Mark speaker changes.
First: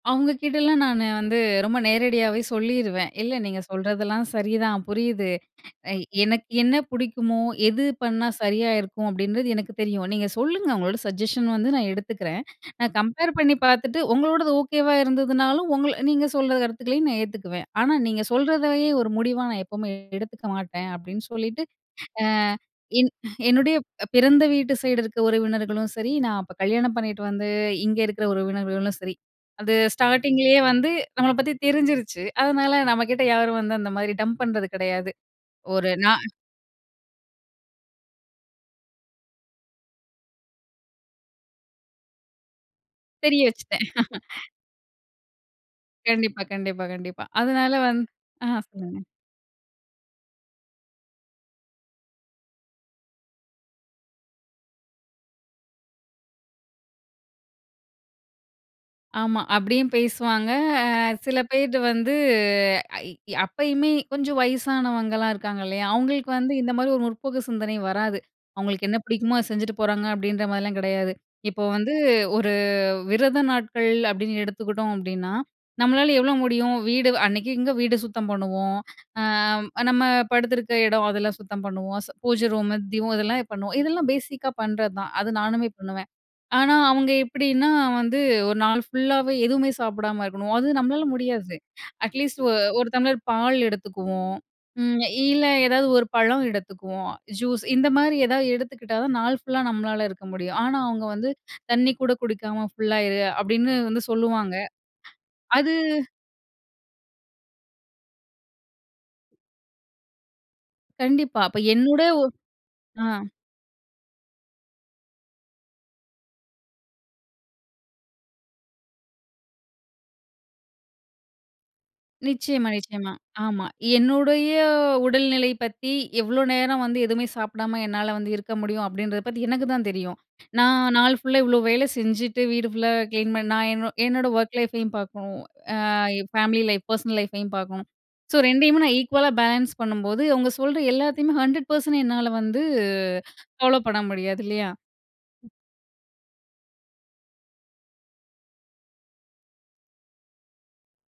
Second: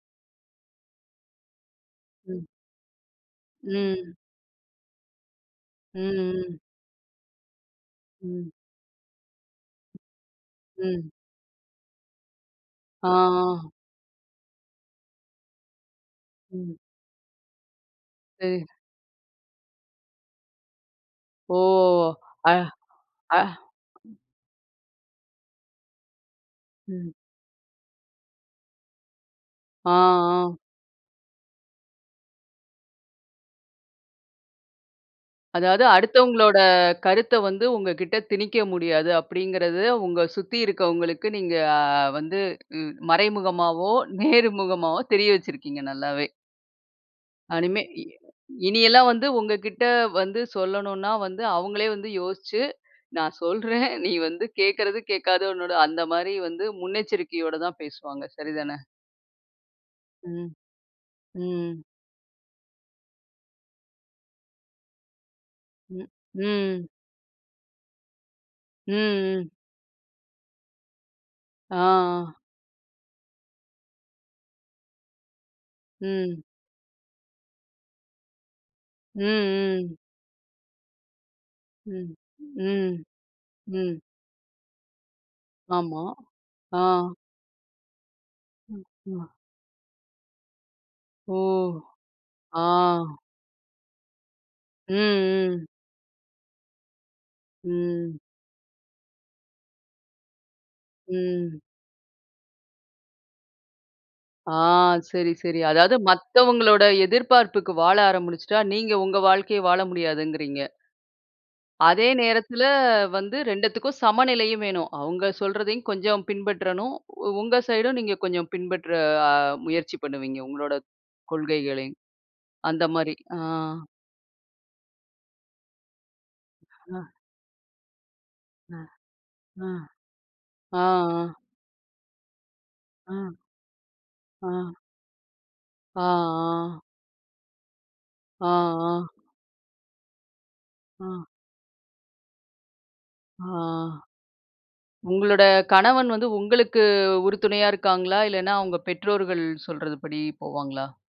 Speaker 1: அவங்கக்கிட்டலாம் நானு வந்து ரொம்ப நேரடியாவே
Speaker 2: ம்.
Speaker 1: சொல்லிருவேன். "இல்ல நீங்க
Speaker 2: ம்.
Speaker 1: சொல்றதெல்லாம் சரி தான். புரியுது. எ
Speaker 2: ம்,
Speaker 1: எனக்கு
Speaker 2: ம்.
Speaker 1: என்ன புடிக்குமோ எது பண்ணா
Speaker 2: ம்.
Speaker 1: சரியா இருக்கும் அப்பிடின்றது எனக்கு தெரியும். நீங்க சொல்லுங்க உங்களோட
Speaker 2: ம்.
Speaker 1: சஜஷன் வந்து நான் எடுத்துக்கிறேன். நான்
Speaker 2: ஆ,
Speaker 1: கம்பேர் பண்ணி
Speaker 2: ஆ.
Speaker 1: பார்த்துட்டு உங்களோடது ஓகேவா இருந்ததுனாலும் உங்க நீங்க சொல்ற
Speaker 2: ம்.
Speaker 1: கருத்துக்களையும் நான் ஏத்துக்குவேன். ஆனா நீங்க
Speaker 2: சரி.
Speaker 1: சொல்றதையே ஒரு முடிவா நான் எப்பவுமே எடுத்துக்க மாட்டேன்." அப்பிடின்னு
Speaker 2: ஓ!
Speaker 1: சொல்லிட்டு ஆ,
Speaker 2: அ,
Speaker 1: என்
Speaker 2: அ.
Speaker 1: என்னுடைய பிறந்த வீட்டு சைடு இருக்கிற உறவினர்களும் சரி, நான் அப்ப கல்யாணம்
Speaker 2: ம்.
Speaker 1: பண்ணிட்டு வந்து இங்க இருக்கிற உறவினர்களும் சரி. அது
Speaker 2: ஆ, ஆ.
Speaker 1: ஸ்டார்ட்டிங்லேயே வந்து நம்மள பத்தி தெரிஞ்சிருச்சு. அதனால நம்மக்கிட்ட யாரும் வந்து அந்த மாதிரி டம்ப் பண்றது கிடையாது.
Speaker 2: அதாவது
Speaker 1: ஒரு நான்
Speaker 2: அடுத்தவங்களோட கருத்த வந்து உங்ககிட்ட திணிக்க முடியாது. அப்பிடிங்கிறது உங்க சுத்தி இருக்கவங்களுக்கு நீங்க அ வந்து ம்
Speaker 1: தெரிய வச்சுட்டேன்.
Speaker 2: மறைமுகமாவோ! நேர்முகமாவோ! தெரிய வச்சிருக்கீங்க. நல்லாவே!
Speaker 1: கண்டிப்பா, கண்டிப்பா, கண்டிப்பா. அதனால
Speaker 2: அனிமே
Speaker 1: வந்
Speaker 2: இ
Speaker 1: ஆ
Speaker 2: இனி
Speaker 1: சொல்லுங்க.
Speaker 2: எல்லாம் வந்து உங்ககிட்ட வந்து சொல்லணுன்னா வந்து அவுங்களே வந்து யோசிச்சு, "நான் சொல்றேன் நீ வந்து கேக்குறது கேக்காத உன்னோட," அந்தமாரி வந்து முன்னெச்சரிக்கையோட தான் பேசுவாங்க. சரிதானே!
Speaker 1: ஆமா. அப்பிடியும் பேசுவாங்க.
Speaker 2: ம்,
Speaker 1: அ சில பேர்
Speaker 2: ம்.
Speaker 1: வந்து ஐ அப்பயுமே கொஞ்சம் வயசானவங்கலாம் இருக்காங்க இல்லயா!
Speaker 2: ம்,
Speaker 1: அவுங்களுக்கு வந்து இந்த
Speaker 2: ம்.
Speaker 1: மாரி ஒரு முற்போக்கு சிந்தனை வராது. அவுங்களுக்கு
Speaker 2: ம்,
Speaker 1: என்ன பிடிக்குமோ! அத
Speaker 2: ம்.
Speaker 1: செஞ்சுட்டு போறாங்க அப்பிடின்ற மாரிலாம் கிடையாது. இப்போ
Speaker 2: ஆ.
Speaker 1: வந்து
Speaker 2: ஆ.
Speaker 1: ஒரு விரத நாட்கள் அப்பிடின்னு எடுத்துக்கிட்டோம் அப்பிடின்னா, நம்மளால எவ்ளோ
Speaker 2: ம்.
Speaker 1: முடியும்? வீடு அன்னைக்கிங்க வீடு சுத்தம் பண்ணுவோம். ஆ,
Speaker 2: ம், ம்.
Speaker 1: நம்ம படுத்துருக்க இடம் அதெல்லாம் சுத்தம் பண்ணுவோம்.
Speaker 2: ம்,
Speaker 1: பூஜை ரூமு,
Speaker 2: ம்,
Speaker 1: தீபம் இதெல்லாம் பண்ணுவோம்.
Speaker 2: ம்.
Speaker 1: இதெல்லாம் பேஸிக்கா பண்றதான். அது நானுமே
Speaker 2: ஆமா,
Speaker 1: பண்ணுவேன். ஆனா
Speaker 2: ஆ.
Speaker 1: அவுங்க எப்பிடின்னா, வந்து ஒரு நாள்
Speaker 2: ம், ஆமா.
Speaker 1: ஃபுல்லாவே எதுவுமே சாப்பிடாம இருக்கணும். அது நம்மளால
Speaker 2: ஓ!
Speaker 1: முடியாது. அட்லீஸ்ட் ஒ
Speaker 2: ஆ.
Speaker 1: ஒரு தம்ளர் பால் எடுத்துக்குவோம்.
Speaker 2: ம்,
Speaker 1: ம் இல்ல
Speaker 2: ம்.
Speaker 1: ஏதாவது ஒரு பழம் எடுத்துக்குவோம். ஜூஸ் இந்தமாரி
Speaker 2: ம்.
Speaker 1: ஏதாவது எடுத்துக்கிட்டா தான், நாள் ஃபுல்லா நம்மளால இருக்க முடியும். ஆனா, அவுங்க வந்து
Speaker 2: ம்.
Speaker 1: "தண்ணீ கூட குடிக்காம ஃபுல்லா இரு!" அப்பிடின்னு வந்து
Speaker 2: ஆ
Speaker 1: சொல்லுவாங்க.
Speaker 2: சரி, சரி.
Speaker 1: அது
Speaker 2: அதாவது மத்தவங்களோட எதிர்பார்ப்புக்கு வாழ ஆரம்பிச்சுட்டா, நீங்க உங்க வாழ்க்கைய வாழ முடியாதுங்கிறீங்க.
Speaker 1: கண்டிப்பா. அப்ப என்னோட
Speaker 2: அதே நேரத்தில
Speaker 1: ஆ.
Speaker 2: வந்து 2 த்துக்கும் சமநிலையும் வேணும். அவுங்க சொல்றதையும் கொஞ்சம் பின்பற்றணும். உ உங்க சைடும் நீங்க கொஞ்சம் பின்பற்ற அ முயற்சி பண்ணுவீங்க. உங்களோட கொள்கைகளையும்
Speaker 1: நிச்சயமா. நிச்சயமா.
Speaker 2: அந்தமாரி, ஆ.
Speaker 1: ஆமா. என்னுடைய உடல்நிலை பத்தி எவ்ளோ நேரம் வந்து
Speaker 2: அ.
Speaker 1: எதுவுமே சாப்பிடாம என்னால வந்து இருக்க
Speaker 2: அ.
Speaker 1: முடியும். அப்பிடின்றத பத்தி எனக்கு தான்
Speaker 2: ஆ,
Speaker 1: தெரியும். நான் நாள்
Speaker 2: ஆ.
Speaker 1: ஃபுல்லா இவ்ளோ வேலை செஞ்சுட்டு வீடு ஃபுல்லா
Speaker 2: ஆ.
Speaker 1: கிளீன் பண்ண நான் என்னோ என்னோட ஒர்க்
Speaker 2: ஆ.
Speaker 1: லைஃப்பையும் பார்க்கணும். ஆ
Speaker 2: ஆ,
Speaker 1: ஃபேமிலி
Speaker 2: ஆ.
Speaker 1: லைஃப் பெர்சனல் லைஃப்பையும் பார்க்கணும். ஸோ
Speaker 2: ஆ,
Speaker 1: 2 யுமே நான்
Speaker 2: ஆ
Speaker 1: ஈக்குவலா பேலன்ஸ் பண்ணும்போது, அவுங்க சொல்ற
Speaker 2: ஆ.
Speaker 1: எல்லாத்தையுமே 100% என்னால வந்து
Speaker 2: ஆ.
Speaker 1: ஃபாலோப் பண்ண முடியாது இல்லயா!
Speaker 2: உங்களோட கணவன் வந்து உங்களுக்கு உறுதுணையா இருக்காங்களா? இல்லன்னா அவுங்க பெற்றோர்கள் சொல்றதுபடி போவாங்களா?